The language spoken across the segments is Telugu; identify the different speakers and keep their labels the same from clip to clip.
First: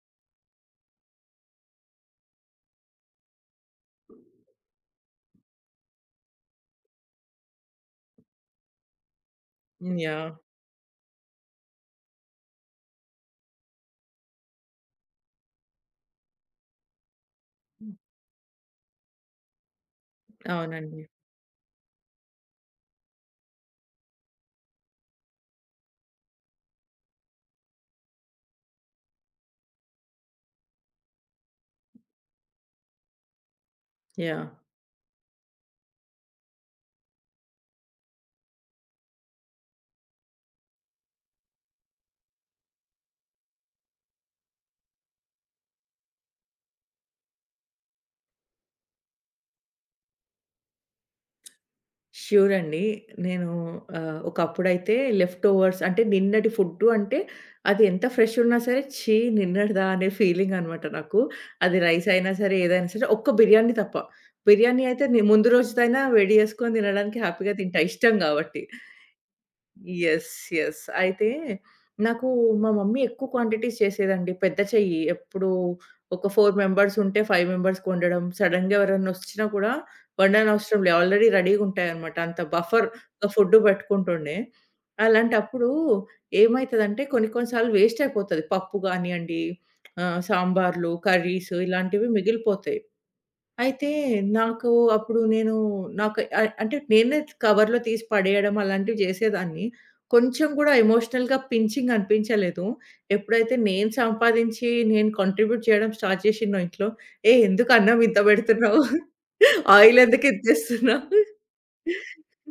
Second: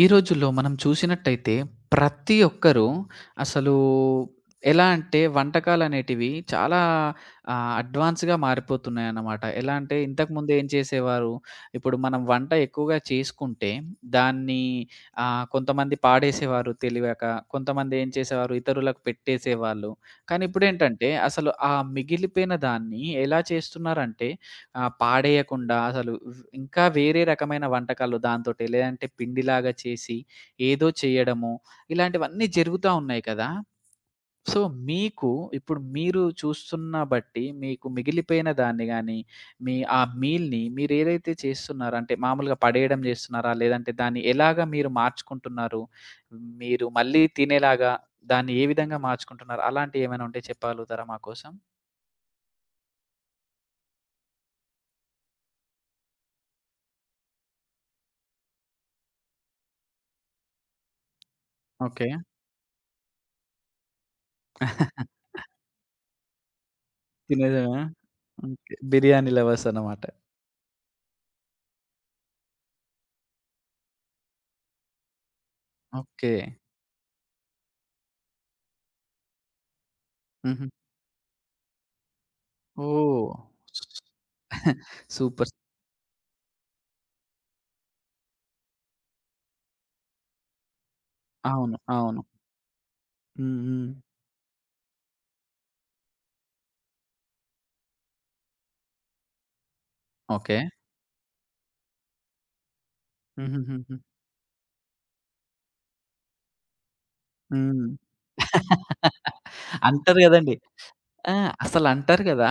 Speaker 1: ఈ రోజుల్లో మనం చూసినట్టయితే ప్రతి ఒక్కరూ అసలు ఎలా అంటే వంటకాలనేటివి చాలా అడ్వాన్స్‌గా మారిపోతున్నాయన్నమాట. ఎలా అంటే
Speaker 2: యాహ్!
Speaker 1: ఇంతకుముందు ఏం చేసేవారు, ఇప్పుడు మనం వంట ఎక్కువగా చేసుకుంటే దాన్ని కొంతమంది పాడేసేవారు తెలివక. కొంతమంది ఏం చేసేవారు ఇతరులకు పెట్టేసేవాళ్ళు. కానీ
Speaker 2: అవునండి.
Speaker 1: ఇప్పుడేంటంటే అసలు ఆ మిగిలిపోయిన దాన్ని ఎలా చేస్తున్నారంటే ఆ! పాడేయకుండా అసలు ఇంకా వేరే రకమైన వంటకాలు దాంతోటి లేదంటే పిండిలాగా చేసి ఏదో చేయడము, ఇలాంటివన్నీ జరుగుతా ఉన్నాయి కదా!
Speaker 2: యాహ్!
Speaker 1: సో, మీకు ఇప్పుడు మీరు చూస్తున్న బట్టి మీకు మిగిలిపోయిన దాన్ని గాని, మీ ఆ మీల్‌ని మీరేదైతే చేస్తున్నారో అంటే మామూలుగా పడేయడం చేస్తున్నారా? లేదంటే దాన్ని ఎలాగా మీరు మార్చుకుంటున్నారు? మీరు మళ్ళీ తినేలాగా దాన్ని ఏ విధంగా మార్చుకుంటున్నారు? అలాంటియేమైనా ఉంటే చెప్పగలుగుతారా మా కోసం?
Speaker 2: ష్యూర్ అండి. నేను ఒకప్పుడైతే లెఫ్ట్ ఓవర్స్ అంటే నిన్నటి ఫుడ్డు అంటే అది ఎంత ఫ్రెష్ ఉన్నా సరే, ఛీ! నిన్నటిదా అనే ఫీలింగ్ అనమాట నాకు. అది
Speaker 1: ఓకే.
Speaker 2: రైస్ అయినా సరే, ఏదైనా సరే ఒక్క బిర్యానీ తప్ప. బిర్యానీ అయితే నే ముందు రోజుదైనా వేడి చేసుకొని తినడానికి హ్యాపీగా
Speaker 1: తినేదేనా?
Speaker 2: తింటా ఇష్టం కాబట్టి.
Speaker 1: ఓకే. బిర్యానీ లవర్స్ అన్నమాట.
Speaker 2: యెస్. యెస్. అయితే నాకు మా మమ్మీ ఎక్కువ క్వాంటిటీస్ చేసేదండి. పెద్ద చెయ్యి. ఎప్పుడూ ఒక
Speaker 1: ఓకే.
Speaker 2: 4 మెంబర్స్ ఉంటే 5 మెంబర్స్‌కి వండడం. సడెన్‌గా ఎవరన్నొచ్చినా కూడా
Speaker 1: హుహు.
Speaker 2: వండనవసరం లే. ఆల్రెడీ రెడీగుంటాయనమాట. అంత
Speaker 1: ఓహ్!
Speaker 2: బఫర్‌గా ఫుడ్ పెట్టుకుంటుండే.
Speaker 1: సూపర్.
Speaker 2: అలాంటప్పుడు ఏమైతదంటే కొన్ని కొన్ని సార్లు వేస్ట్ అయిపోతది. పప్పు గానియ్యండి, సాంబార్లు, కర్రీస్
Speaker 1: అవును,
Speaker 2: ఇలాంటివి
Speaker 1: అవును.
Speaker 2: మిగిలిపోతాయి.
Speaker 1: హ్మ్. హ్మ్.
Speaker 2: అయితే నాకు అప్పుడు నేను నాకు అంటే నేనే కవర్‌లో తీసి పడేయడం అలాంటివి జేసేదాన్ని. కొంచెం
Speaker 1: ఓకే.
Speaker 2: గూడా ఎమోషనల్‌గా పించింగ్ అనిపించలేదు. ఎప్పుడైతే నేను
Speaker 1: హుహుహుహు.
Speaker 2: సంపాదించి నేను కాంట్రిబ్యూట్ చేయడం స్టార్ట్ చేసినో ఇంట్లో, "ఏయ్! ఎందుకు
Speaker 1: హ్మ్.
Speaker 2: అన్నం ఇంత పెడుతున్నావు? ఆయిల్
Speaker 1: అంటారు
Speaker 2: ఎందుకు ఇంత
Speaker 1: గదండీ.
Speaker 2: ఏస్తున్నావు?"
Speaker 1: ఆ! అసలంటారు గదా!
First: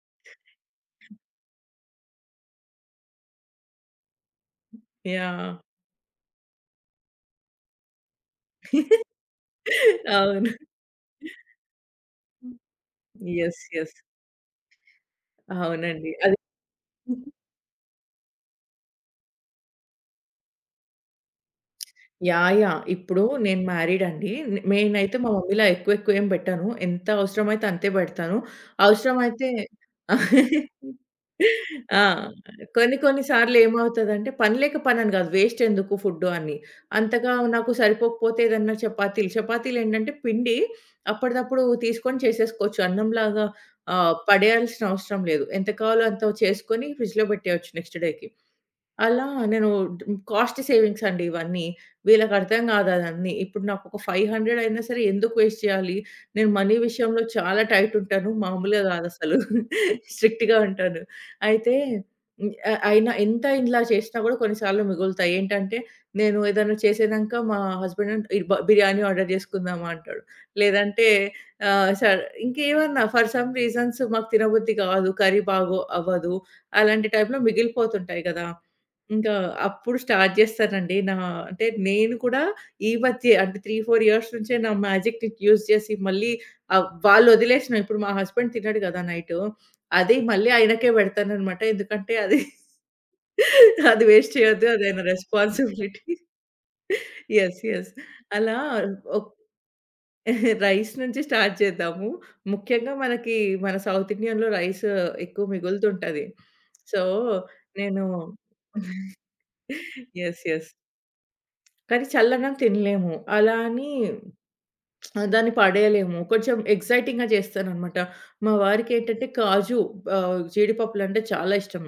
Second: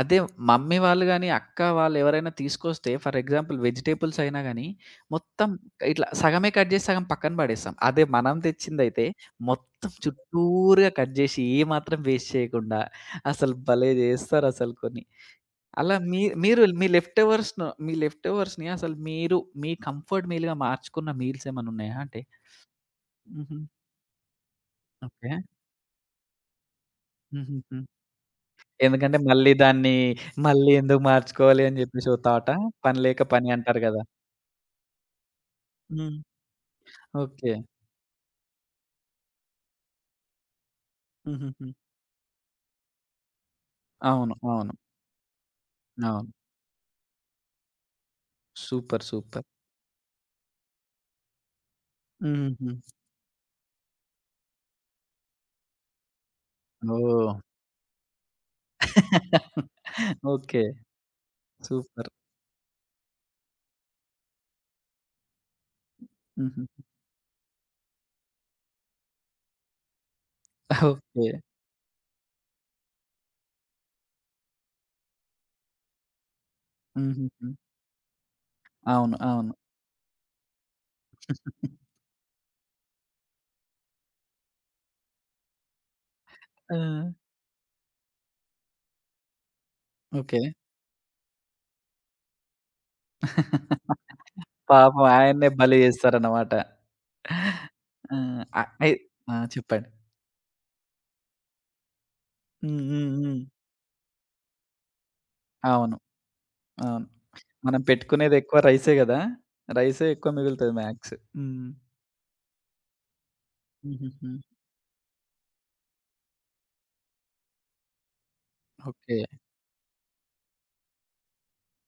Speaker 1: అదే మమ్మీ వాళ్ళు గాని, అక్క వాళ్ళు ఎవరైనా తీసుకొస్తే ఫర్ ఎగ్జాంపుల్ వెజిటబుల్స్ అయినా గాని, మొత్తం
Speaker 2: యాహ్!
Speaker 1: ఇట్లా సగమే కట్ జేసి సగం పక్కన పడేస్తాం. అదే మనం తెచ్చిందయితే మొత్తం
Speaker 2: అవును.
Speaker 1: చుట్టూరుగా కట్ జేసి ఏ మాత్రం వేస్ట్ చేయకుండా అసలు
Speaker 2: యెస్.
Speaker 1: భలే
Speaker 2: యెస్.
Speaker 1: జేస్తారసలు కొన్ని. అలా
Speaker 2: అవునండి.
Speaker 1: మీ
Speaker 2: అది
Speaker 1: మీరు మీ లెఫ్ట్ ఓవర్స్‌ని అసలు మీరు మీ కంఫర్ట్ మీల్‌గా మార్చుకున్న మీల్స్ ఏమన్నున్నాయా అంటే?
Speaker 2: యాహ్! యాహ్! ఇప్పుడు
Speaker 1: హుహు.
Speaker 2: నేను మ్యారీడ్ అండి. నేనైతే మా
Speaker 1: ఓకే.
Speaker 2: మమ్మీలా ఎక్కువ ఎక్కువ ఏం పెట్టను. ఎంత అవసరమైతే
Speaker 1: హుహుహు.
Speaker 2: అంతే పెడతాను.
Speaker 1: ఎందుకంటే
Speaker 2: అవసరమైతే
Speaker 1: మళ్ళీ దాన్ని మళ్ళీ ఎందుకు మార్చుకోవాలి అని
Speaker 2: ఆ!
Speaker 1: జెప్పేసి ఓ థాటా?
Speaker 2: కొన్ని
Speaker 1: పని లేక
Speaker 2: కొన్ని
Speaker 1: పని
Speaker 2: సార్లు
Speaker 1: అంటారు గదా!
Speaker 2: ఏమవుతదంటే పని లేక పనని కాదు వేస్ట్ ఎందుకు
Speaker 1: హ్మ్.
Speaker 2: ఫుడ్డు అని. అంతగా
Speaker 1: ఓకే.
Speaker 2: నాకు సరిపోకపోతే ఏదన్నా చపాతీలు, చపాతీలు ఏంటంటే పిండి అప్పటిదప్పుడు
Speaker 1: హుహుహు.
Speaker 2: తీసుకొని చేసేసుకోవచ్చు. అన్నంలాగా
Speaker 1: అవును, అవును,
Speaker 2: పడేయాల్సిన అవసరం లేదు. ఎంత కావాలో అంత
Speaker 1: అవును.
Speaker 2: చేసుకొని ఫ్రిడ్జ్‌లో పెట్టేయొచ్చు నెక్స్ట్ డేకి.
Speaker 1: సూపర్.
Speaker 2: అలా
Speaker 1: సూపర్.
Speaker 2: నేను కాస్ట్ సేవింగ్స్ అండి ఇవన్నీ. వీళ్ళకర్థం
Speaker 1: హుహుహు.
Speaker 2: కాదు అదన్నీ. ఇప్పుడు నాకొక 500 అయినా సరే ఎందుకు వేస్ట్ చేయాలి? నేను మనీ విషయంలో
Speaker 1: ఓహ్!
Speaker 2: చాలా టైట్ ఉంటాను. మామూలుగా కాదసలు. స్ట్రిక్ట్‌గా
Speaker 1: ఓకే.
Speaker 2: ఉంటాను. అయితే
Speaker 1: సూపర్.
Speaker 2: హ్మ్, అ అయినా ఎంత ఇలా చేసినా కూడా కొన్నిసార్లు మిగులుతాయి. ఏంటంటే నేను
Speaker 1: హుహు.
Speaker 2: ఏదైనా చేసేదాంక మా హస్బెండ్ అండ్ ఇ బ బిర్యానీ ఆర్డర్ చేసుకుందామా అంటాడు. లేదంటే
Speaker 1: ఓకే.
Speaker 2: ఆహ్, సర్ ఇంకేమన్నా ఫర్ సమ్ రీజన్స్ మాకు తినబుద్ధి కాదు. కర్రీ బాగో అవ్వదు. అలాంటి టైంలో
Speaker 1: హుహుహు.
Speaker 2: మిగిలిపోతుంటాయి కదా!
Speaker 1: అవును,
Speaker 2: ఇంకా
Speaker 1: అవును.
Speaker 2: అప్పుడు స్టార్ట్ జేస్తానండి. నా అంటే నేను కూడా ఈ మధ్యే అంటే 3, 4 ఇయర్స్ నుంచే నా మ్యాజిక్‌ని యూజ్ చేసి మళ్ళీ
Speaker 1: ఆ!
Speaker 2: వాళ్ళు వదిలేసినా ఇప్పుడు మా హస్బెండ్ తినడు కదా! నైటు. అది
Speaker 1: ఓకే.
Speaker 2: మళ్ళీ ఆయనకే పెడతాననమాట. ఎందుకంటే అది అది వేస్ట్ చేయొద్దు. అది ఆయన
Speaker 1: పాపం ఆయన్నే బలి
Speaker 2: రెస్పాన్సిబిలిటీ.
Speaker 1: జేస్తారన్నమాట.
Speaker 2: యెస్. యెస్.
Speaker 1: ఆ!
Speaker 2: అలా
Speaker 1: అ అయి
Speaker 2: ఒక్
Speaker 1: ఆ! చెప్పండి.
Speaker 2: రైస్ నుంచి స్టార్ట్ చేద్దాము.
Speaker 1: హ్మ్.
Speaker 2: ముఖ్యంగా
Speaker 1: హ్మ్.
Speaker 2: మనకి
Speaker 1: హ్మ్.
Speaker 2: మన సౌత్ ఇండియన్‌లో రైస్ ఎక్కువ
Speaker 1: అవును,
Speaker 2: మిగులుతుంటది. సో,
Speaker 1: అవును. మనం
Speaker 2: నేను
Speaker 1: పెట్టుకునేదెక్కువ రైసే గదా! రైసే ఎక్కువ
Speaker 2: యెస్. యెస్.
Speaker 1: మిగులుతది మాక్స్. హ్మ్.
Speaker 2: కానీ చల్లన్నం తినలేము. అలా అని
Speaker 1: హుహుహు.
Speaker 2: దాన్ని పడేయలేము. కొంచెం ఎక్సైటింగ్‌గా చేస్తాననమాట. మా
Speaker 1: ఓకే.
Speaker 2: వారికేంటంటే జీడిపప్పులంటే చాలా ఇష్టం.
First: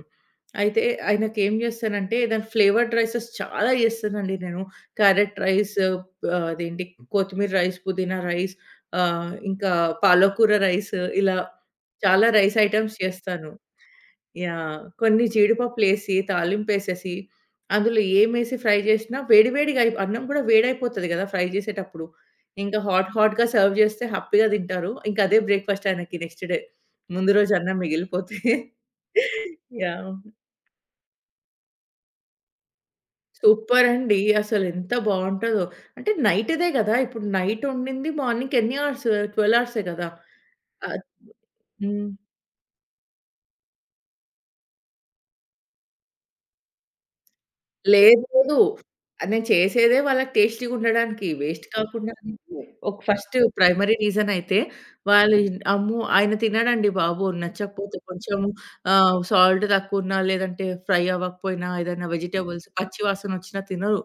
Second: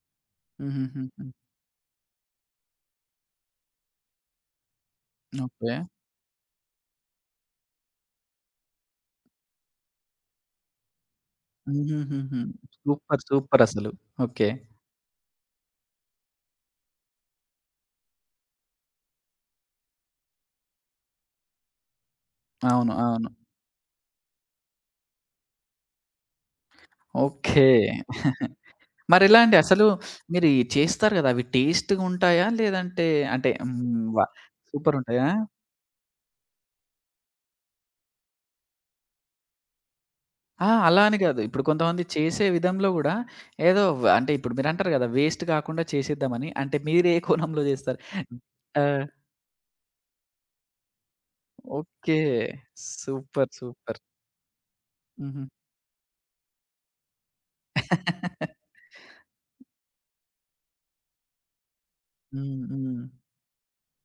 Speaker 2: అయితే
Speaker 1: హుహుహుహు.
Speaker 2: ఆయనకేం చేస్తానంటే దాని ఫ్లేవర్డ్ రైసెస్ చాలా చేస్తానండి నేను. Carrot rice
Speaker 1: okay.
Speaker 2: ఆహ్, అదేంటి కొత్తిమీర రైస్, పుదీనా రైస్ ఇంకా పాలకూర రైస్ ఇలా చాలా
Speaker 1: హుహుహుహు.
Speaker 2: Rice items
Speaker 1: super.
Speaker 2: చేస్తాను.
Speaker 1: సూపరసలు. ఓకే.
Speaker 2: యాహ్! కొన్ని జీడిపప్పులేసి, తాలింపేసేసి, అందులో ఏమేసి ఫ్రై జేసినా వేడివేడిగా అయి అన్నం గూడా వేడైపోతది గదా! ఫ్రై జేసేటప్పుడు. ఇంకా
Speaker 1: అవును,
Speaker 2: హాట్
Speaker 1: అవును.
Speaker 2: హాట్‌గా సర్వ్ జేస్తే హ్యాపీగా తింటారు. ఇంక అదే బ్రేక్‌ఫాస్ట్ ఆయనకి నెక్స్ట్ డే. ముందు రోజు
Speaker 1: ఓకే.
Speaker 2: అన్నం మిగిలిపోతే.
Speaker 1: మరెలా అండి? అసలు
Speaker 2: యాహ్!
Speaker 1: మీరు ఇయి చేస్తారు గదా! అవి టేస్ట్‌గుంటాయా? లేదంటే అంటే హ్మ్. వ
Speaker 2: సూపరండి. అసలెంత
Speaker 1: సూపరుంటాయా?
Speaker 2: బావుంటదో. అంటే నైట్‌దే గదా! ఇప్పుడు నైట్ వండింది మార్నింగ్‌కి ఎన్ని అవర్స్? 12 అవర్సే గదా!
Speaker 1: ఆ! అలా
Speaker 2: అద్
Speaker 1: అని గాదు. ఇప్పుడు కొంతమంది
Speaker 2: హ్మ్.
Speaker 1: చేసే విధంలో గూడా ఏదో వ అంటే ఇప్పుడు మీరంటారు గదా! వేస్ట్ గాకుండా చేసేద్దామని. అంటే మీరే కోణంలో జేస్తారు?
Speaker 2: లేదు. లేదు.
Speaker 1: ఆ!
Speaker 2: నేను చేసేదే వాళ్ళకి టేస్టీగా ఉండడానికి. వేస్ట్ కాకుండా
Speaker 1: ఓకే.
Speaker 2: అని. ఒక first
Speaker 1: super.
Speaker 2: Primary
Speaker 1: super.
Speaker 2: Reason అయితే వాళ్ళు
Speaker 1: హుహు.
Speaker 2: అమ్మో! ఆయన తినడండి బాబు నచ్చకపోతే కొంచెం సాల్ట్ తక్కువున్నా, లేదంటే ఫ్రై అవ్వకపోయినా, ఏదైనా
Speaker 1: హ్మ్.
Speaker 2: వెజిటబుల్స్
Speaker 1: హ్మ్.
Speaker 2: పచ్చి వాసన వచ్చినా తినరు.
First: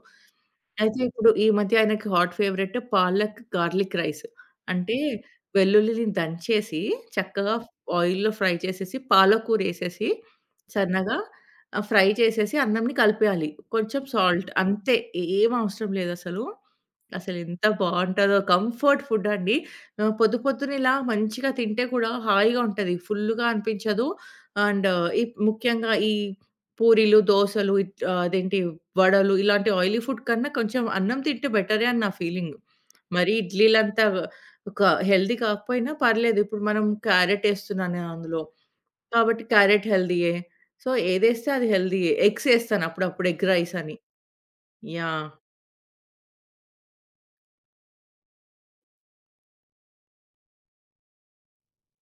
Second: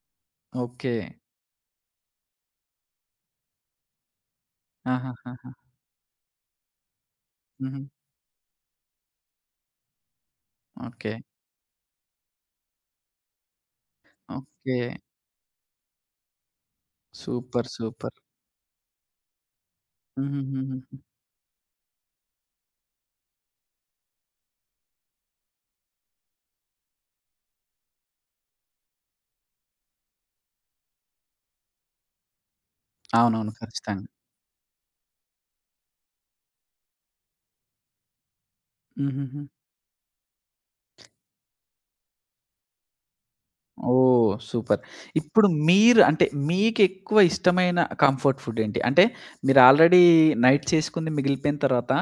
Speaker 1: ఓకే.
Speaker 2: అయితే ఇప్పుడు ఈ మధ్య ఆయనకి hot favourite palak garlic rice. అంటే
Speaker 1: ఆహాహాహా!
Speaker 2: వెల్లుల్లిని దంచేసి చక్కగా
Speaker 1: హుహు.
Speaker 2: ఆయిల్‌లో ఫ్రై చేసేసి పాలకూరేసేసి
Speaker 1: ఓకే.
Speaker 2: సన్నగా ఫ్రై చేసేసి అన్నంని కలిపేయాలి. కొంచెం సాల్ట్
Speaker 1: ఓకే.
Speaker 2: అంతే ఏం అవసరం లేదసలు. అసలెంత
Speaker 1: సూపర్. సూపర్.
Speaker 2: బావుంటదో కంఫర్ట్ ఫుడ్ అండి. పొద్దు పొద్దున ఇలా
Speaker 1: హుహుహుహుహు.
Speaker 2: మంచిగా తింటే కూడా హాయిగా ఉంటది. ఫుల్లుగా అనిపించదు. అండ్ ఈ ముఖ్యంగా ఈ పూరీలు, దోసలు ఇట్ ఆహ్, అదేంటి వడలు ఇలాంటి ఆయిలీ ఫుడ్ కన్నా కొంచెం అన్నం తింటే బెటరే అని నా ఫీలింగు. మరి
Speaker 1: అవునవును,
Speaker 2: ఇడ్లీలంతా
Speaker 1: ఖచ్చితంగా.
Speaker 2: ఒక హెల్తీ కాకపోయినా పర్లేదు. ఇప్పుడు మనం క్యారట్ ఏస్తున్నా నేను అందులో. కాబట్టి
Speaker 1: హుహుహు.
Speaker 2: క్యారట్ హెల్తీయే. సో, ఏదేస్తే అది హెల్తీయే. ఎగ్స్ ఏస్తాను అప్పుడప్పుడు ఎగ్ రైస్ అని.
Speaker 1: ఓహ్! సూపర్.
Speaker 2: యాహ్!
Speaker 1: ఇప్పుడు మీరు అంటే మీకెక్కువ ఇష్టమైన కంఫర్ట్ ఫుడ్ ఏంటి? అంటే మీరు ఆల్రెడీ నైట్ చేసుకుంది మిగిలిపోయిన తర్వాత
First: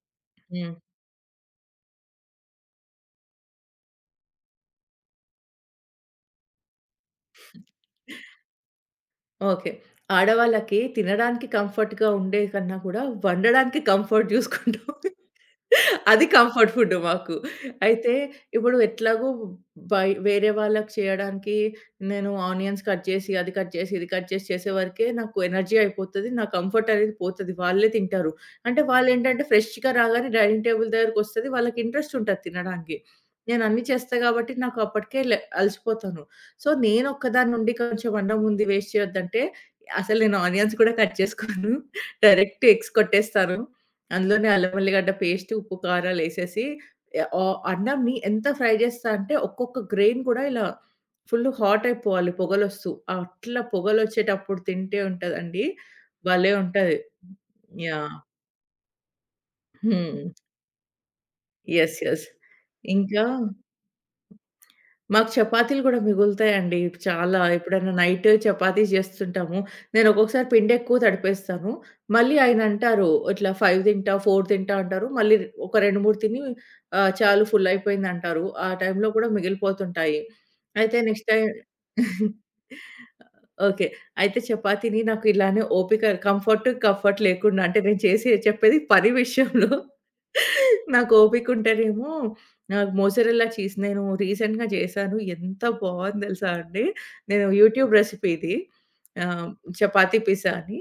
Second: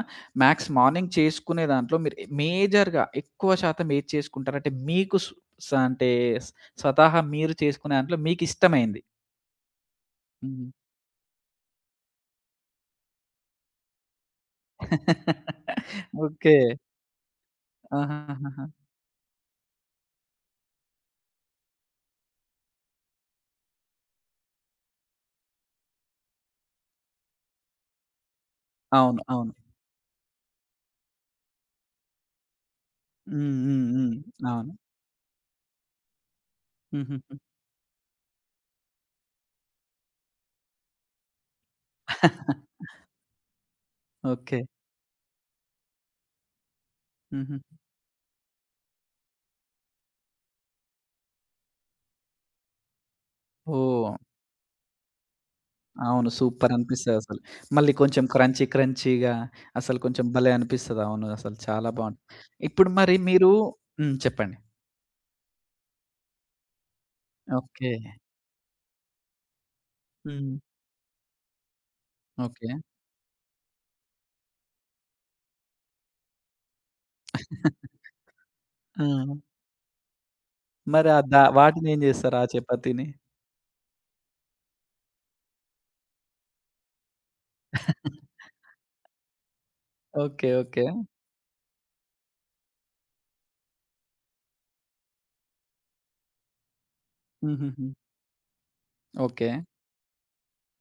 Speaker 1: మాక్స్
Speaker 2: హ్మ్.
Speaker 1: మార్నింగ్ చేసుకునే దాంట్లో మీరు మేజర్‌గా ఎక్కువ శాతం ఏది చేసుకుంటారు? అంటే మీకు స్ స అంటే స్ స్వతహా మీరు చేసుకునే దాంట్లో మీకిష్టమైంది.
Speaker 2: ఓకే.
Speaker 1: హ్మ్.
Speaker 2: ఆడవాళ్ళకి తినడానికి కంఫర్ట్‌గా ఉండే కన్నా కూడా వండడానికి కంఫర్ట్ జూసుకుంటాం. అది
Speaker 1: ఓకే.
Speaker 2: కంఫర్ట్ ఫుడ్ మాకు. అయితే
Speaker 1: ఆహాహాహా!
Speaker 2: ఇప్పుడు ఎట్లాగో వేరే వాళ్ళకి చేయడానికి నేను ఆనియన్స్ కట్ చేసి, అది కట్ చేసి, ఇది కట్ చేసి చేసేవరకే నాకు ఎనర్జీ అయిపోతది. నా కంఫర్ట్ అనేది పోతది. వాళ్ళే తింటారు. అంటే
Speaker 1: అవును,
Speaker 2: వాళ్ళేంటంటే
Speaker 1: అవును.
Speaker 2: ఫ్రెష్‌గా రాగానే డైనింగ్ టేబుల్ దగ్గరకొస్తది. వాళ్ళకి ఇంట్రెస్ట్ ఉంటది తినడానికి.
Speaker 1: హ్మ్.
Speaker 2: నేనన్నీ
Speaker 1: హ్మ్. హ్మ్.
Speaker 2: చేస్తా కాబట్టి
Speaker 1: అవును.
Speaker 2: నాకు అప్పటికే అలసిపోతాను. సో,
Speaker 1: హుహుహు.
Speaker 2: నేనొక్కదాన్నుండి కొంచెం అన్నం ఉంది వేస్ట్ చేయొద్దంటే అసలు నేను ఆనియన్స్ కూడా కట్ చేసుకోను. డైరెక్ట్ ఎగ్స్ కొట్టేస్తాను. అందులోనే
Speaker 1: ఓకే.
Speaker 2: అల్లం ఎల్లిగడ్డ పేస్ట్, ఉప్పు, కారాలేసేసి ఆహ్,
Speaker 1: హుహు.
Speaker 2: ఆహ్, అన్నంని ఎంత ఫ్రై చేస్తా అంటే ఒక్కొక్క గ్రెయిన్ కూడా ఇలా ఫుల్ హాట్ అయిపోవాలి పొగలొస్తూ. అట్లా
Speaker 1: ఓహ్!
Speaker 2: పొగలొచ్చేటప్పుడు తింటే ఉంటదండి.
Speaker 1: అవును.
Speaker 2: భలే ఉంటది.
Speaker 1: సూపరనిపిస్తదసలు. మళ్ళీ
Speaker 2: యాహ్!
Speaker 1: కొంచెం క్రంచీ క్రంచీగా అసలు
Speaker 2: హ్మ్.
Speaker 1: కొంచెం భలే అనిపిస్తది. అవును, అసలు చాలా
Speaker 2: యెస్.
Speaker 1: బావుంది.
Speaker 2: యెస్.
Speaker 1: ఇప్పుడు మరి
Speaker 2: ఇంకా
Speaker 1: మీరు హ్మ్. చెప్పండి.
Speaker 2: మాకు చపాతీలు గూడా మిగులుతాయండి. చాలా
Speaker 1: ఓకే.
Speaker 2: ఎప్పుడైనా నైట్ చపాతీ జేస్తుంటాము. నేను ఒక్కొక్కసారి
Speaker 1: హ్మ్.
Speaker 2: పిండి ఎక్కువ తడిపేస్తాను. మళ్ళీ ఆయన
Speaker 1: ఓకే.
Speaker 2: అంటారు, "ఇట్లా 5 తింటా, 4 తింటా" అంటారు. మళ్ళీ ఒక 2, 3 తిని చాలు ఫుల్ అయిపోయిందంటారు. ఆ
Speaker 1: ఆ!
Speaker 2: టైంలో కూడా మిగిలిపోతుంటాయి. అయితే
Speaker 1: మరి ఆ
Speaker 2: నెక్స్ట్
Speaker 1: ద
Speaker 2: టైం
Speaker 1: వాటినేం జేస్తారు? ఆ చపాతీని?
Speaker 2: ఓకే. అయితే చపాతీని నాకు ఇలానే ఓపిక కంఫర్ట్ లేకుండా అంటే నేను చేసి చెప్పేది పని విషయంలో
Speaker 1: ఓకే. ఓకే.
Speaker 2: నాకు ఓపిక ఉంటేనేమో నాకు మోజరెల్లా చీజ్ నేను రీసెంట్‌గా చేశాను. ఎంత బావుంది తెలుసా అండి. నేను
Speaker 1: హుహుహు.
Speaker 2: యూట్యూబ్ రెసిపీ ఇది. ఆహ్,
Speaker 1: ఓకే.
Speaker 2: చపాతీ పిజ్జా అని.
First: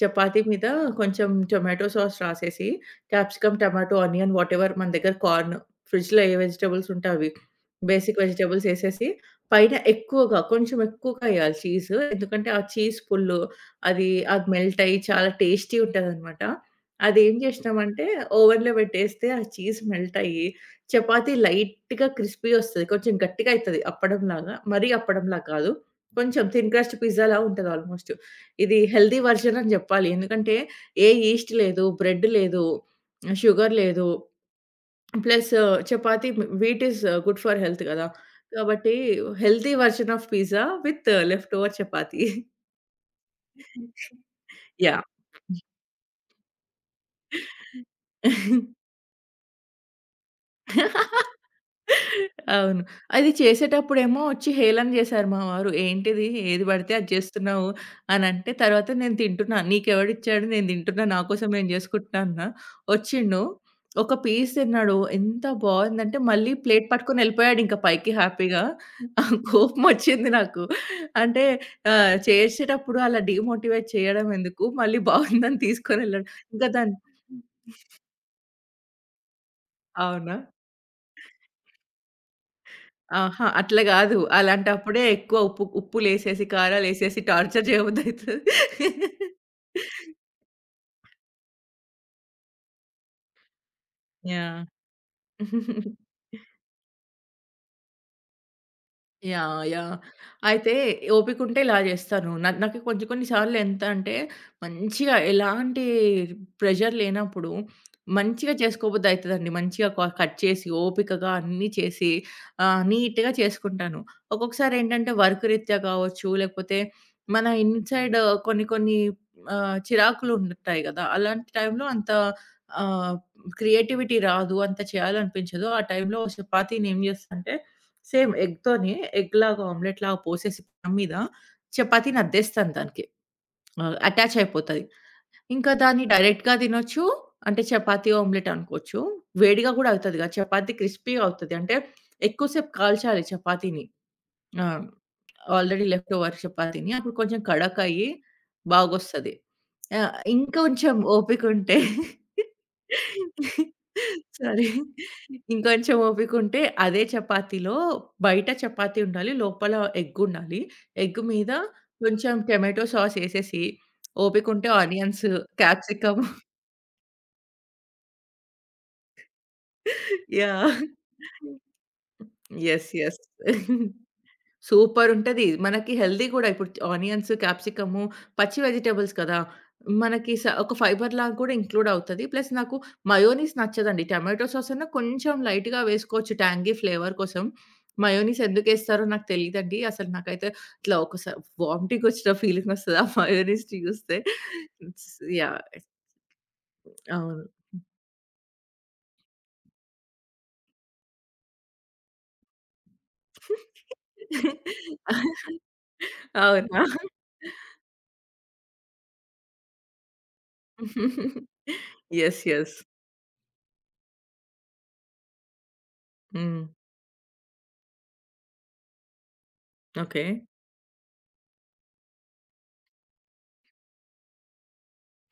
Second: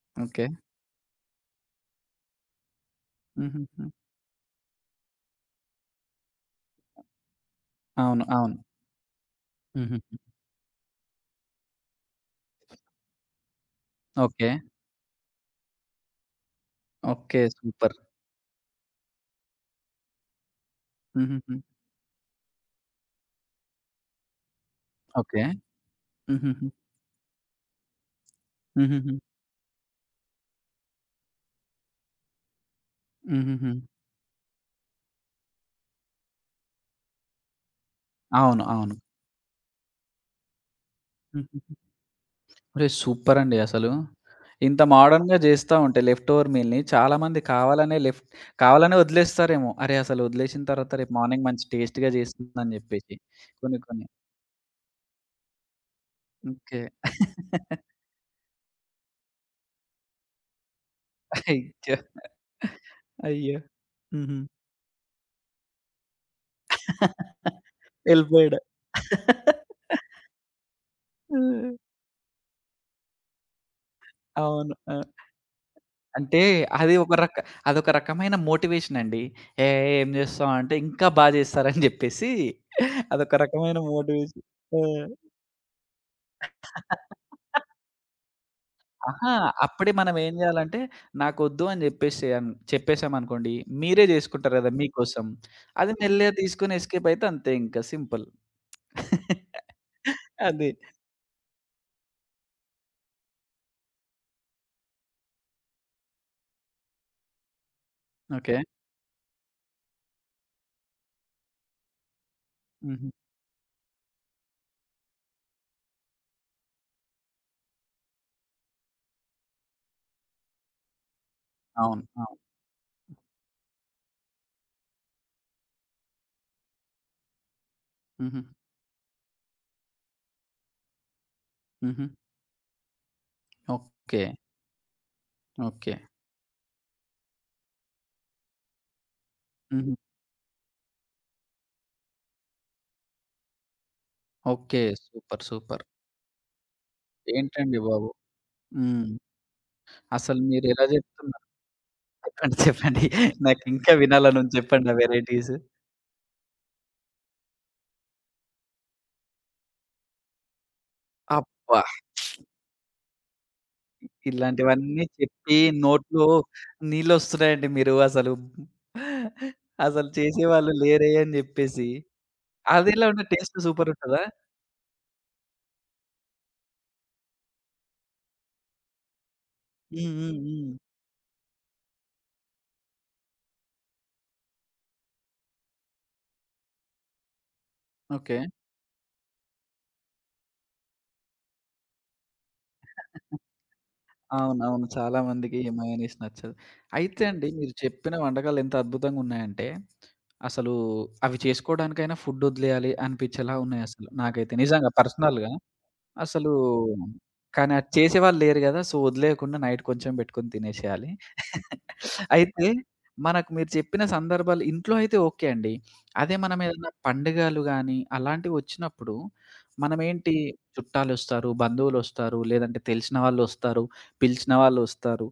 Speaker 2: చపాతీ
Speaker 1: ఓకే.
Speaker 2: మీద కొంచెం టొమాటో సాస్ రాసేసి, క్యాప్సికమ్,
Speaker 1: హుహుహు.
Speaker 2: టమాటో, ఆనియన్ వాటెవర్ మన దగ్గర కార్న్ ఫ్రిడ్జ్‌లో ఏ వెజిటబుల్స్ ఉంటే అవి. బేసిక్
Speaker 1: అవును, అవును.
Speaker 2: వెజిటబుల్స్ ఏసేసి, పైన
Speaker 1: హుహుహు.
Speaker 2: కొంచెం ఎక్కువగా ఎయాలి చీజు. ఎందుకంటే ఆ చీజ్ పుల్లు అది అది
Speaker 1: ఓకే.
Speaker 2: మెల్ట్ అయ్యి చాలా టేస్టీ ఉంటదనమాట. అదేం
Speaker 1: ఓకే. సూపర్.
Speaker 2: చేసినామంటే ఓవెన్‌లో పెట్టేస్తే ఆ చీజ్ మెల్ట్ అయ్యి చపాతీ
Speaker 1: హుహుహు.
Speaker 2: లైట్‌గా క్రిస్పీ ఒస్తది. కొంచెం గట్టిగా అయితది అప్పడంలాగా. మరీ అప్పడంలా
Speaker 1: ఓకే.
Speaker 2: కాదు. కొంచెం
Speaker 1: హుహుహు.
Speaker 2: థిన్ క్రస్ట్ పిజ్జాలా ఉంటది ఆల్‌మోస్ట్. ఇది
Speaker 1: హుహుహు.
Speaker 2: హెల్తీ వర్షన్ అని జెప్పాలి. ఎందుకంటే ఏ ఈస్ట్ లేదు, బ్రెడ్ లేదు,
Speaker 1: హుహుహు.
Speaker 2: షుగర్ లేదు. Plus chapati wheat is good for health గదా!
Speaker 1: అవును, అవును.
Speaker 2: కాబట్టి healthy version of pizza with left
Speaker 1: హుహు.
Speaker 2: ఓవర్ చపాతీ.
Speaker 1: ఒరేయ్! సూపరండి అసలు. ఇంత
Speaker 2: యాహ్!
Speaker 1: మోడర్న్‌గా జేస్తా ఉంటే లెఫ్ట్ ఓవర్ మీల్‌ని చాలామంది కావాలనే వదిలేస్తారేమో. అరే! అసలు వదిలేసిన తర్వాత రేపు మార్నింగ్ మంచి టేస్ట్‌గా చేస్తుందని
Speaker 2: అవును.
Speaker 1: జెప్పేసి.
Speaker 2: అది
Speaker 1: కొన్ని కొన్ని.
Speaker 2: చేసేటప్పుడేమో ఒచ్చి హేళన జేశారు మా వారు. "ఏంటిది ఏది
Speaker 1: ఓకే.
Speaker 2: బడితే అది జేస్తున్నావు" అనంటే, తర్వాత నేను తింటున్నా. "నీకెవడిచ్చాడు నేను తింటున్నా, నా కోసం నేను
Speaker 1: అయ్యో!
Speaker 2: జేసుకుంటున్నా" అన్నా. ఒచ్చిండు,
Speaker 1: అయ్యో!
Speaker 2: ఒక
Speaker 1: హుహు.
Speaker 2: పీస్ తిన్నాడు. ఎంత బావుందంటే, మళ్ళీ ప్లేట్ పట్టుకొని ఎళ్ళిపోయాడింక పైకి
Speaker 1: ఎళ్ళిపోయాడు.
Speaker 2: హ్యాపీగా. కోపమొచ్చింది నాకు. అంటే
Speaker 1: హ్మ్.
Speaker 2: చేసేటప్పుడు అలా డీమోటివేట్ చేయడం ఎందుకు,
Speaker 1: అవును. ఆ!
Speaker 2: మళ్ళీ బావుందని తీసుకొనెళ్ళాడు.
Speaker 1: అంటే
Speaker 2: ఇంకా
Speaker 1: అది
Speaker 2: దాన్ని
Speaker 1: ఒక రక అదొక రకమైన మోటివేషన్ అండి. ఏ ఏం
Speaker 2: అవునా?
Speaker 1: జేస్తావంటే ఇంకా బా జేస్తారని జెప్పేసి అదొక
Speaker 2: ఆహా!
Speaker 1: రకమైన
Speaker 2: అట్లా గాదు.
Speaker 1: మోటివేషన్. ఆ!
Speaker 2: అలాంటప్పుడే ఎక్కువ ఉప్పులేసేసి, కారాలేసేసి టార్చర్ చేయబుద్దయితది.
Speaker 1: అహా! అప్పుడే మనం ఏం జేయాలంటే, నాకొద్దు అని జెప్పేసేయం చెప్పేసామనుకోండి, మీరే జేసుకుంటారు గదా! మీకోసం.
Speaker 2: యాహ్!
Speaker 1: అది మెల్లగా తీసుకొని ఎస్కేప్ అయితే అంతే ఇంకా సింపుల్.
Speaker 2: యాహ్! యాహ్!
Speaker 1: అది.
Speaker 2: అయితే ఓపికుంటే ఇలా జేస్తాను. నాకు కొంచెం కొన్ని సార్లు ఎంత అంటే మంచిగా ఎలాంటి ప్రెషర్ లేనప్పుడు మంచిగా
Speaker 1: ఓకే.
Speaker 2: చేసుకోబుద్దయితదండి. మంచిగా కట్ చేసి ఓపికగా అన్నీ చేసి
Speaker 1: హుహు.
Speaker 2: నీట్‌గా చేసుకుంటాను. ఒక్కొక్కసారి ఏంటంటే వర్క్ రీత్యా కావచ్చు, లేకపోతే మన ఇన్‌సైడ్ కొన్ని కొన్ని చిరాకులు ఉంటాయి గదా! అలాంటి టైంలో
Speaker 1: అవును,
Speaker 2: అంత
Speaker 1: అవును.
Speaker 2: ఆహ్, క్రియేటివిటీ రాదు. అంత చేయాలనిపించదు. ఆ టైంలో చపాతీని ఏం చేస్తా అంటే సేమ్
Speaker 1: హుహు.
Speaker 2: ఎగ్‌తోనే ఎగ్‌లాగా ఆమ్లెట్‌లాగా పోసేసి పెనం మీద
Speaker 1: హుహు.
Speaker 2: చపాతీని అద్దేస్తాను దానికి.
Speaker 1: ఓకే.
Speaker 2: అటాచ్ అయిపోతది. ఇంకా
Speaker 1: ఓకే.
Speaker 2: దాన్ని డైరెక్ట్‌గా తినొచ్చు. అంటే చపాతీ ఆమ్లెట్ అనుకోవచ్చు. వేడిగా గూడా
Speaker 1: హుహు.
Speaker 2: అవుతది కదా! చపాతీ క్రిస్పీ‌గా అవుతది. అంటే ఎక్కువ సేపు కాల్చాలి చపాతీని. ఆ!
Speaker 1: Okay. Super. Super.
Speaker 2: Already left over చపాతీని. అప్పుడు కొంచెం
Speaker 1: ఏంటండి
Speaker 2: కడకయ్యి
Speaker 1: బాబు! హ్మ్.
Speaker 2: బాగొస్తది.
Speaker 1: అసలు మీరెలా
Speaker 2: ఇంకొంచెం
Speaker 1: జెప్తున్నారు
Speaker 2: ఓపికుంటే
Speaker 1: చెప్పండి, చెప్పండి. నాకింకా వినాలనుంది
Speaker 2: సారీ.
Speaker 1: చెప్పండి ఆ వెరైటీస్.
Speaker 2: ఇంకొంచెం ఓపికుంటే అదే చపాతీలో బయట చపాతీ ఉండాలి. లోపల ఎగ్ ఉండాలి. ఎగ్ మీద
Speaker 1: అబ్బా!
Speaker 2: కొంచెం టొమాటో సాస్ ఏసేసి ఓపికుంటే
Speaker 1: ఇలాంటివన్నీ
Speaker 2: ఆనియన్స్,
Speaker 1: చెప్పి
Speaker 2: క్యాప్సికమ్
Speaker 1: నోట్లో నీళ్ళొస్తున్నాయండి మీరు అసలు. అసలు చేసేవాళ్ళు
Speaker 2: యాహ్!
Speaker 1: లేరే అని జెప్పేసి.
Speaker 2: యెస్.
Speaker 1: అదెలా
Speaker 2: యెస్.
Speaker 1: ఉంటది టేస్ట్ సూపరుంటదా?
Speaker 2: సూపరుంటది. మనకి హెల్తీ కూడా. ఇప్పుడు ఆనియన్స్, క్యాప్సికము, పచ్చి వెజిటబుల్స్ కదా!
Speaker 1: హ్మ్.
Speaker 2: మనకి
Speaker 1: హ్మ్. హ్మ్.
Speaker 2: ఒక ఫైబర్‌లా కూడా ఇంక్లూడ్ అవుతది. ప్లస్ నాకు మయోనీస్ నచ్చదండి. టొమాటో సాస్ అన్నా కొంచెం లైట్‌గా వేసుకోవచ్చు ట్యాంగీ ఫ్లేవర్ కోసం.
Speaker 1: ఓకే.
Speaker 2: మయోనీస్ ఎందుకేస్తారో నాకు తెలీదండి. అసలు నాకైతే ఇట్లా ఒకసారి వామిటింగొచ్చిన ఫీలింగొస్తది ఆ మయోనీస్ చూస్తే.
Speaker 1: అవునవును,
Speaker 2: ఇట్స్
Speaker 1: చాలా మందికి
Speaker 2: యాహ్!
Speaker 1: మయోనీస్ నచ్చదు. అయితే
Speaker 2: అవును.
Speaker 1: అండి మీరు చెప్పిన వంటకాలు ఎంత అద్భుతంగున్నాయంటే, అసలు అవి చేసుకోవడానికైనా ఫుడ్ ఒదిలేయాలి అనిపిచ్చేలా ఉన్నాయసలు. నాకైతే నిజంగా పర్సనల్‌గా. అసలూ
Speaker 2: అవునా?
Speaker 1: కానీ అది చేసేవాళ్ళు లేరు గదా! సో, వదిలేయకుండా నైట్ కొంచెం బెట్టుకొని తినేషేయాలి.
Speaker 2: యెస్.
Speaker 1: అయితే
Speaker 2: యెస్.
Speaker 1: మనకు మీరు చెప్పిన సందర్భాలు ఇంట్లో అయితే ఓకే అండి. అదే
Speaker 2: హ్మ్.
Speaker 1: మనమేదన్నా పండుగలు గానీ, అలాంటివొచ్చినప్పుడు
Speaker 2: ఓకే.
Speaker 1: మనమేంటి చుట్టాలొస్తారు, బంధువులొస్తారు, లేదంటే తెలిసిన వాళ్ళొస్తారు, పిలిచిన వాళ్ళొస్తారు,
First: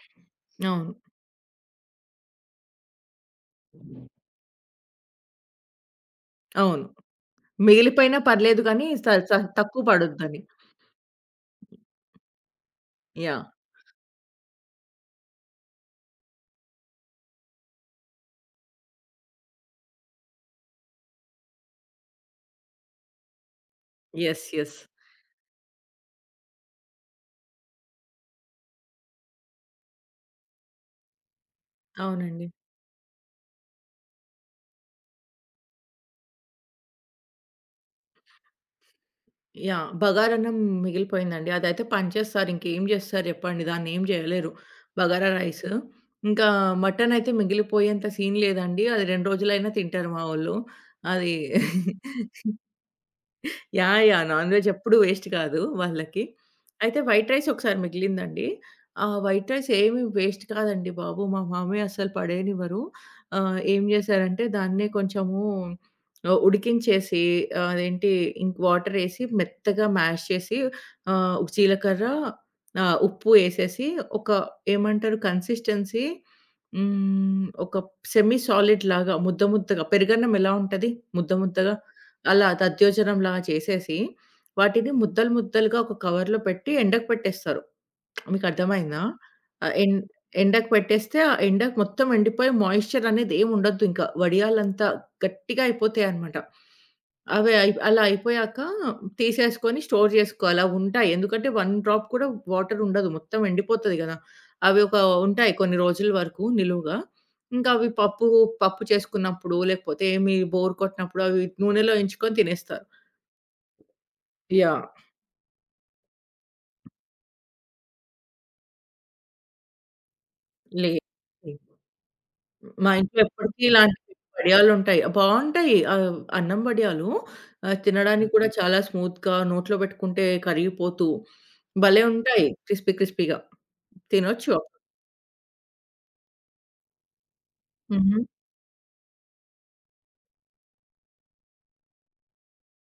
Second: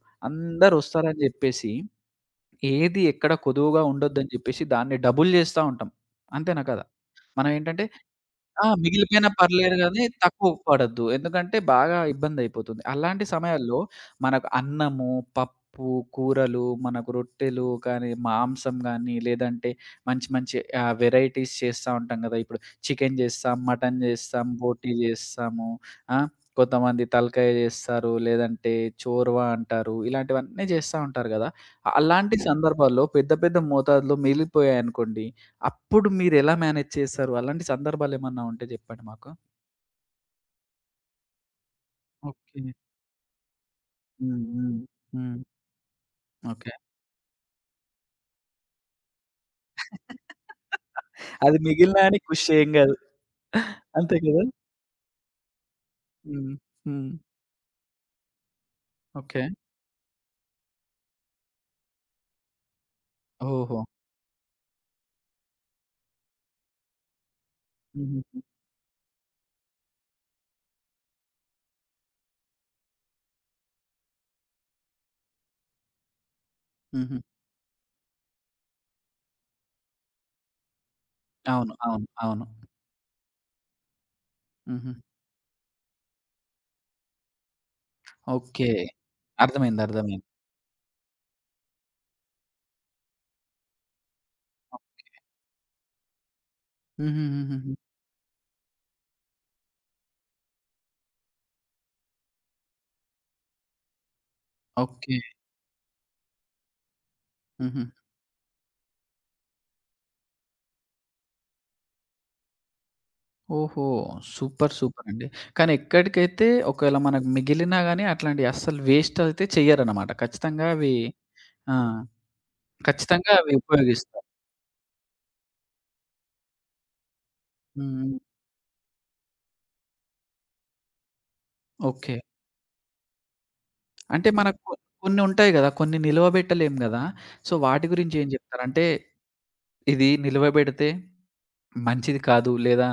Speaker 2: అవును.
Speaker 1: అందరొస్తారని జెప్పేసి ఏది ఎక్కడ కొదువుగా ఉండొద్దని జెప్పేసి దాన్ని డబుల్ జేస్తా ఉంటాం. అంతేనా కదా!
Speaker 2: అవును.
Speaker 1: మనమేంటంటే
Speaker 2: మిగిలిపోయినా పర్లేదు
Speaker 1: ఆ!
Speaker 2: గానీ, స
Speaker 1: మిగిలిపోయినా
Speaker 2: స
Speaker 1: పర్లేదు
Speaker 2: తక్కువ
Speaker 1: గానీ
Speaker 2: పడొద్దని.
Speaker 1: తక్కువ పడొద్దు. ఎందుకంటే బాగా ఇబ్బందయిపోతుంది. అలాంటి
Speaker 2: యాహ్!
Speaker 1: సమయాల్లో మనకు అన్నము, పప్పు, కూరలు, మనకు రొట్టెలు కానీ, మాంసం గానీ, లేదంటే మంచి మంచి వెరైటీస్ చేస్తా ఉంటాం గదా! ఇప్పుడు చికెన్ చేస్తాం, మటన్ చేస్తాం,
Speaker 2: యెస్. యెస్.
Speaker 1: బోటీ చేస్తాము. ఆ! కొంతమంది తలకాయ చేస్తారు, లేదంటే చోర్వా అంటారు. ఇలాంటివన్నీ చేస్తా ఉంటారు గదా! అలాంటి
Speaker 2: అవునండి.
Speaker 1: సందర్భాల్లో పెద్ద పెద్ద మోతాదులో మిగిలిపోయాయనుకోండి అప్పుడు మీరెలా మేనేజ్ చేశారు? అలాంటి సందర్భాలేమన్నా ఉంటే జెప్పండి మాకు?
Speaker 2: యాహ్! బగారన్నం మిగిలిపోయిందండి. అదైతే పంచేస్తారు.
Speaker 1: ఓకే.
Speaker 2: ఇంకేం జేస్తారు జెప్పండి? దాన్నేం
Speaker 1: హ్మ్.
Speaker 2: జేయలేరు.
Speaker 1: హ్మ్.
Speaker 2: బగారా
Speaker 1: హ్మ్.
Speaker 2: రైస్. ఇంకా
Speaker 1: ఓకే.
Speaker 2: మటనయితే మిగిలిపోయేంత సీన్ లేదండి. అది 2 రోజులైనా తింటారు మా వోళ్ళు. అది
Speaker 1: అది మిగిలినా అని ఖుషి ఏం గాదు.
Speaker 2: యాహ్!
Speaker 1: అంతే
Speaker 2: యాహ్!
Speaker 1: గదా!
Speaker 2: నాన్ వెజ్ ఎప్పుడు వేస్ట్ కాదు వాళ్ళకి.
Speaker 1: హ్మ్.
Speaker 2: అయితే
Speaker 1: హ్మ్.
Speaker 2: వైట్ రైస్ ఒకసారి మిగిలిందండి. ఆ
Speaker 1: ఓకే.
Speaker 2: వైట్ రైస్ ఏమి వేస్ట్ కాదండి బాబు! మా మామయ్య అస్సలు పడేయనివ్వరు.
Speaker 1: ఓహో!
Speaker 2: ఏం చేశారంటే దాన్నే కొంచెము ఉడికించేసి ఆ, అదేంటి
Speaker 1: హుహుహు.
Speaker 2: ఇంక్ వాటరేసి మెత్తగా మ్యాష్ చేసి జీలకర్ర ఉప్పు ఏసేసి ఒక ఏమంటారు కన్సిస్టెన్సీ
Speaker 1: హుహు.
Speaker 2: ఒక సెమీ సాలిడ్ లాగా ముద్ద ముద్దగా పెరుగన్నం ఎలా ఉంటది ముద్ద
Speaker 1: అవును,
Speaker 2: ముద్దగా
Speaker 1: అవును, అవును.
Speaker 2: అలా దధ్యోజనంలా చేసేసి, వాటిని
Speaker 1: హుహు.
Speaker 2: ముద్దలు ముద్దలుగా ఒక కవర్‌లో పెట్టి ఎండకు పెట్టేస్తారు.
Speaker 1: ఓకే.
Speaker 2: మీకర్థమైందా? ఆహ్,
Speaker 1: అర్థమైంది,
Speaker 2: ఎన్
Speaker 1: అర్థమైంది.
Speaker 2: ఎండకు పెట్టేస్తే ఆ ఎండకు మొత్తం ఎండిపోయి మాయిశ్చర్ అనేది ఏమి ఉండొద్దు ఇంకా. వడియాలంత గట్టిగా అయిపోతాయన్నమాట. అవి అయి
Speaker 1: హుహుహుహుహు.
Speaker 2: అలా అయిపోయాక తీసేసుకొని స్టోర్ జేసుకోవాలి. అవుంటాయి. ఎందుకంటే 1 డ్రాప్ కూడా వాటర్ ఉండదు. మొత్తం ఎండిపోతది గదా! అవి ఒక
Speaker 1: ఓకే.
Speaker 2: ఉంటాయి కొన్ని రోజుల వరకు నిలువుగా. ఇంకా
Speaker 1: హుహు.
Speaker 2: అవి పప్పు చేసుకున్నప్పుడు లేకపోతే ఏమి బోర్ కొట్టినప్పుడు అవి నూనెలో ఎంచుకొని తినేస్తారు.
Speaker 1: ఓహో! సూపర్.
Speaker 2: యాహ్!
Speaker 1: సూపర్ అండి. కానీ ఎక్కడికైతే ఒకవేళ మనకు మిగిలినా గాని అట్లాంటియి అస్సలు వేస్ట్ అయితే చెయ్యరనమాట. ఖచ్చితంగా అవి
Speaker 2: లేదు.
Speaker 1: ఆ!
Speaker 2: మా ఇంట్లో
Speaker 1: ఖచ్చితంగా అవి
Speaker 2: ఎప్పటికి ఇలాంటి
Speaker 1: ఉపయోగిస్తాం.
Speaker 2: వడియాలుంటాయి. బావుంటాయి. అన్నం వడియాలు.
Speaker 1: హ్మ్.
Speaker 2: తినడానికి కూడా చాలా స్మూత్‌గా నోట్లో పెట్టుకుంటే కరిగిపోతూ భలే
Speaker 1: ఓకే.
Speaker 2: ఉంటాయి. క్రిస్పీ క్రిస్పీగా
Speaker 1: అంటే
Speaker 2: తినొచ్చు.
Speaker 1: మనకు కొన్ని ఉంటాయి గదా! కొన్ని నిలువబెట్టలేం గదా! సో, వాటి గురించి
Speaker 2: హుహు.
Speaker 1: ఏం జెప్తారు? అంటే ఇది నిలువబెడితే మంచిది కాదు. లేదా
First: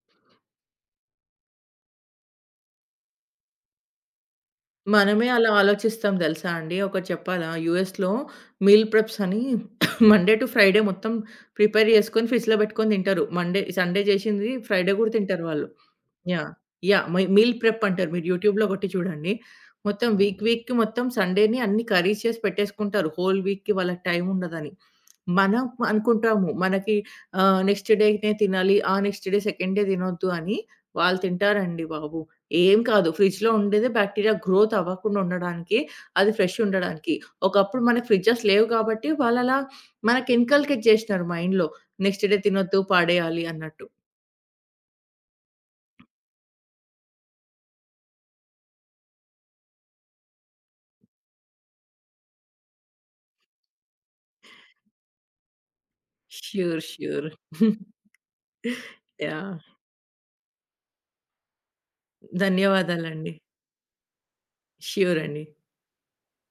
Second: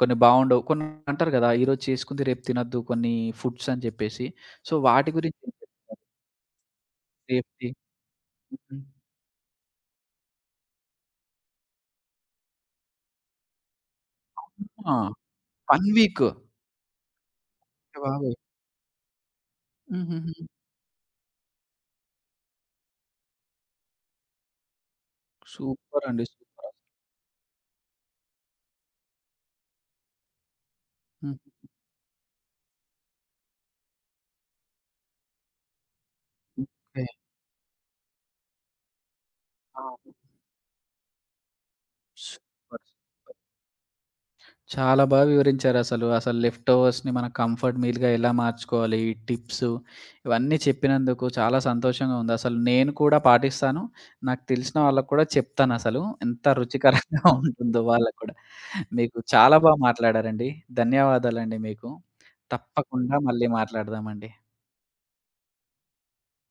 Speaker 1: కొన్ని బావుండవు. కొన్ని అంటారు గదా! ఈరోజు చేసుకుంది రేపు తినొద్దు కొన్ని ఫుడ్స్ అని జెప్పేసి. సో, వాటి
Speaker 2: మనమే
Speaker 1: గురించి
Speaker 2: అలా
Speaker 1: ఏం చెప్తారు?
Speaker 2: ఆలోచిస్తాం తెలుసా అండి. ఒకటి చెప్పాలా?
Speaker 1: సేఫ్టీ.
Speaker 2: యూఎస్‌లో
Speaker 1: హ్మ్.
Speaker 2: మీల్ ప్రెప్స్ అని మండే టు ఫ్రైడే మొత్తం ప్రిపేర్ చేసుకొని ఫ్రిడ్జ్‌లో పెట్టుకొని తింటారు. మండే సండే చేసింది ఫ్రైడే
Speaker 1: ఆ!
Speaker 2: కూడా తింటారు వాళ్ళు.
Speaker 1: 1 week.
Speaker 2: Yeah! Yeah! My meal prep
Speaker 1: అయ్య
Speaker 2: అంటారు. మీరు
Speaker 1: బాబోయ్!
Speaker 2: యూట్యూబ్‌లో కొట్టి చూడండి. మొత్తం వీక్
Speaker 1: హుహుహు.
Speaker 2: వీక్‌కి మొత్తం సండేని అన్ని కర్రీస్ చేసి పెట్టేసుకుంటారు. హోల్ వీక్‌కి వాళ్ళకి టైం ఉండదని. మనం
Speaker 1: సూపరండి.
Speaker 2: అనుకుంటాము.
Speaker 1: సూపర్.
Speaker 2: మనకి నెక్స్ట్ డేనే తినాలి. ఆ నెక్స్ట్ డే సెకండ్ డే తినొద్దు అని. వాళ్ళు
Speaker 1: హ్మ్.
Speaker 2: తింటారండి బాబు. ఏం కాదు. ఫ్రిడ్జ్‌లో ఉండేదే బాక్టీరియా గ్రోత్ అవ్వకుండా ఉండడానికి. అది ఫ్రెష్
Speaker 1: ఓకే.
Speaker 2: ఉండడానికి. ఒకప్పుడు మనకు ఫ్రిడ్జెస్ లేవు కాబట్టి వాళ్ళు అలా
Speaker 1: ఆ!
Speaker 2: మనకి ఇన్కల్కేట్ చేసినారు మైండ్‌లో. నెక్స్ట్ డే తినొద్దు,
Speaker 1: సూపర్.
Speaker 2: పడేయాలి అన్నట్టు.
Speaker 1: చాలా బాగా వివరించారసలు. అసలు అసలు లెఫ్ట్ ఓవర్స్‌ని మన కంఫర్ట్ మీల్‌గా ఎలా మార్చుకోవాలి, ఈ టిప్స్ ఇవన్నీ చెప్పినందుకు చాలా సంతోషంగా ఉంది. అసలు నేను కూడా పాటిస్తాను. నాకు తెలిసిన వాళ్ళకి కూడా చెప్తానసలు. ఎంత
Speaker 2: ష్యూర్.
Speaker 1: రుచికరంగా
Speaker 2: ష్యూర్.
Speaker 1: ఉంటుందో వాళ్ళకి కూడా. మీకు చాలా
Speaker 2: యాహ్!
Speaker 1: బాగా మాట్లాడారండి. ధన్యవాదాలండి మీకు. తప్పకుండా
Speaker 2: ధన్యవాదాలండి.
Speaker 1: మళ్ళీ మాట్లాడదామండి.
Speaker 2: ష్యూర్ అండి.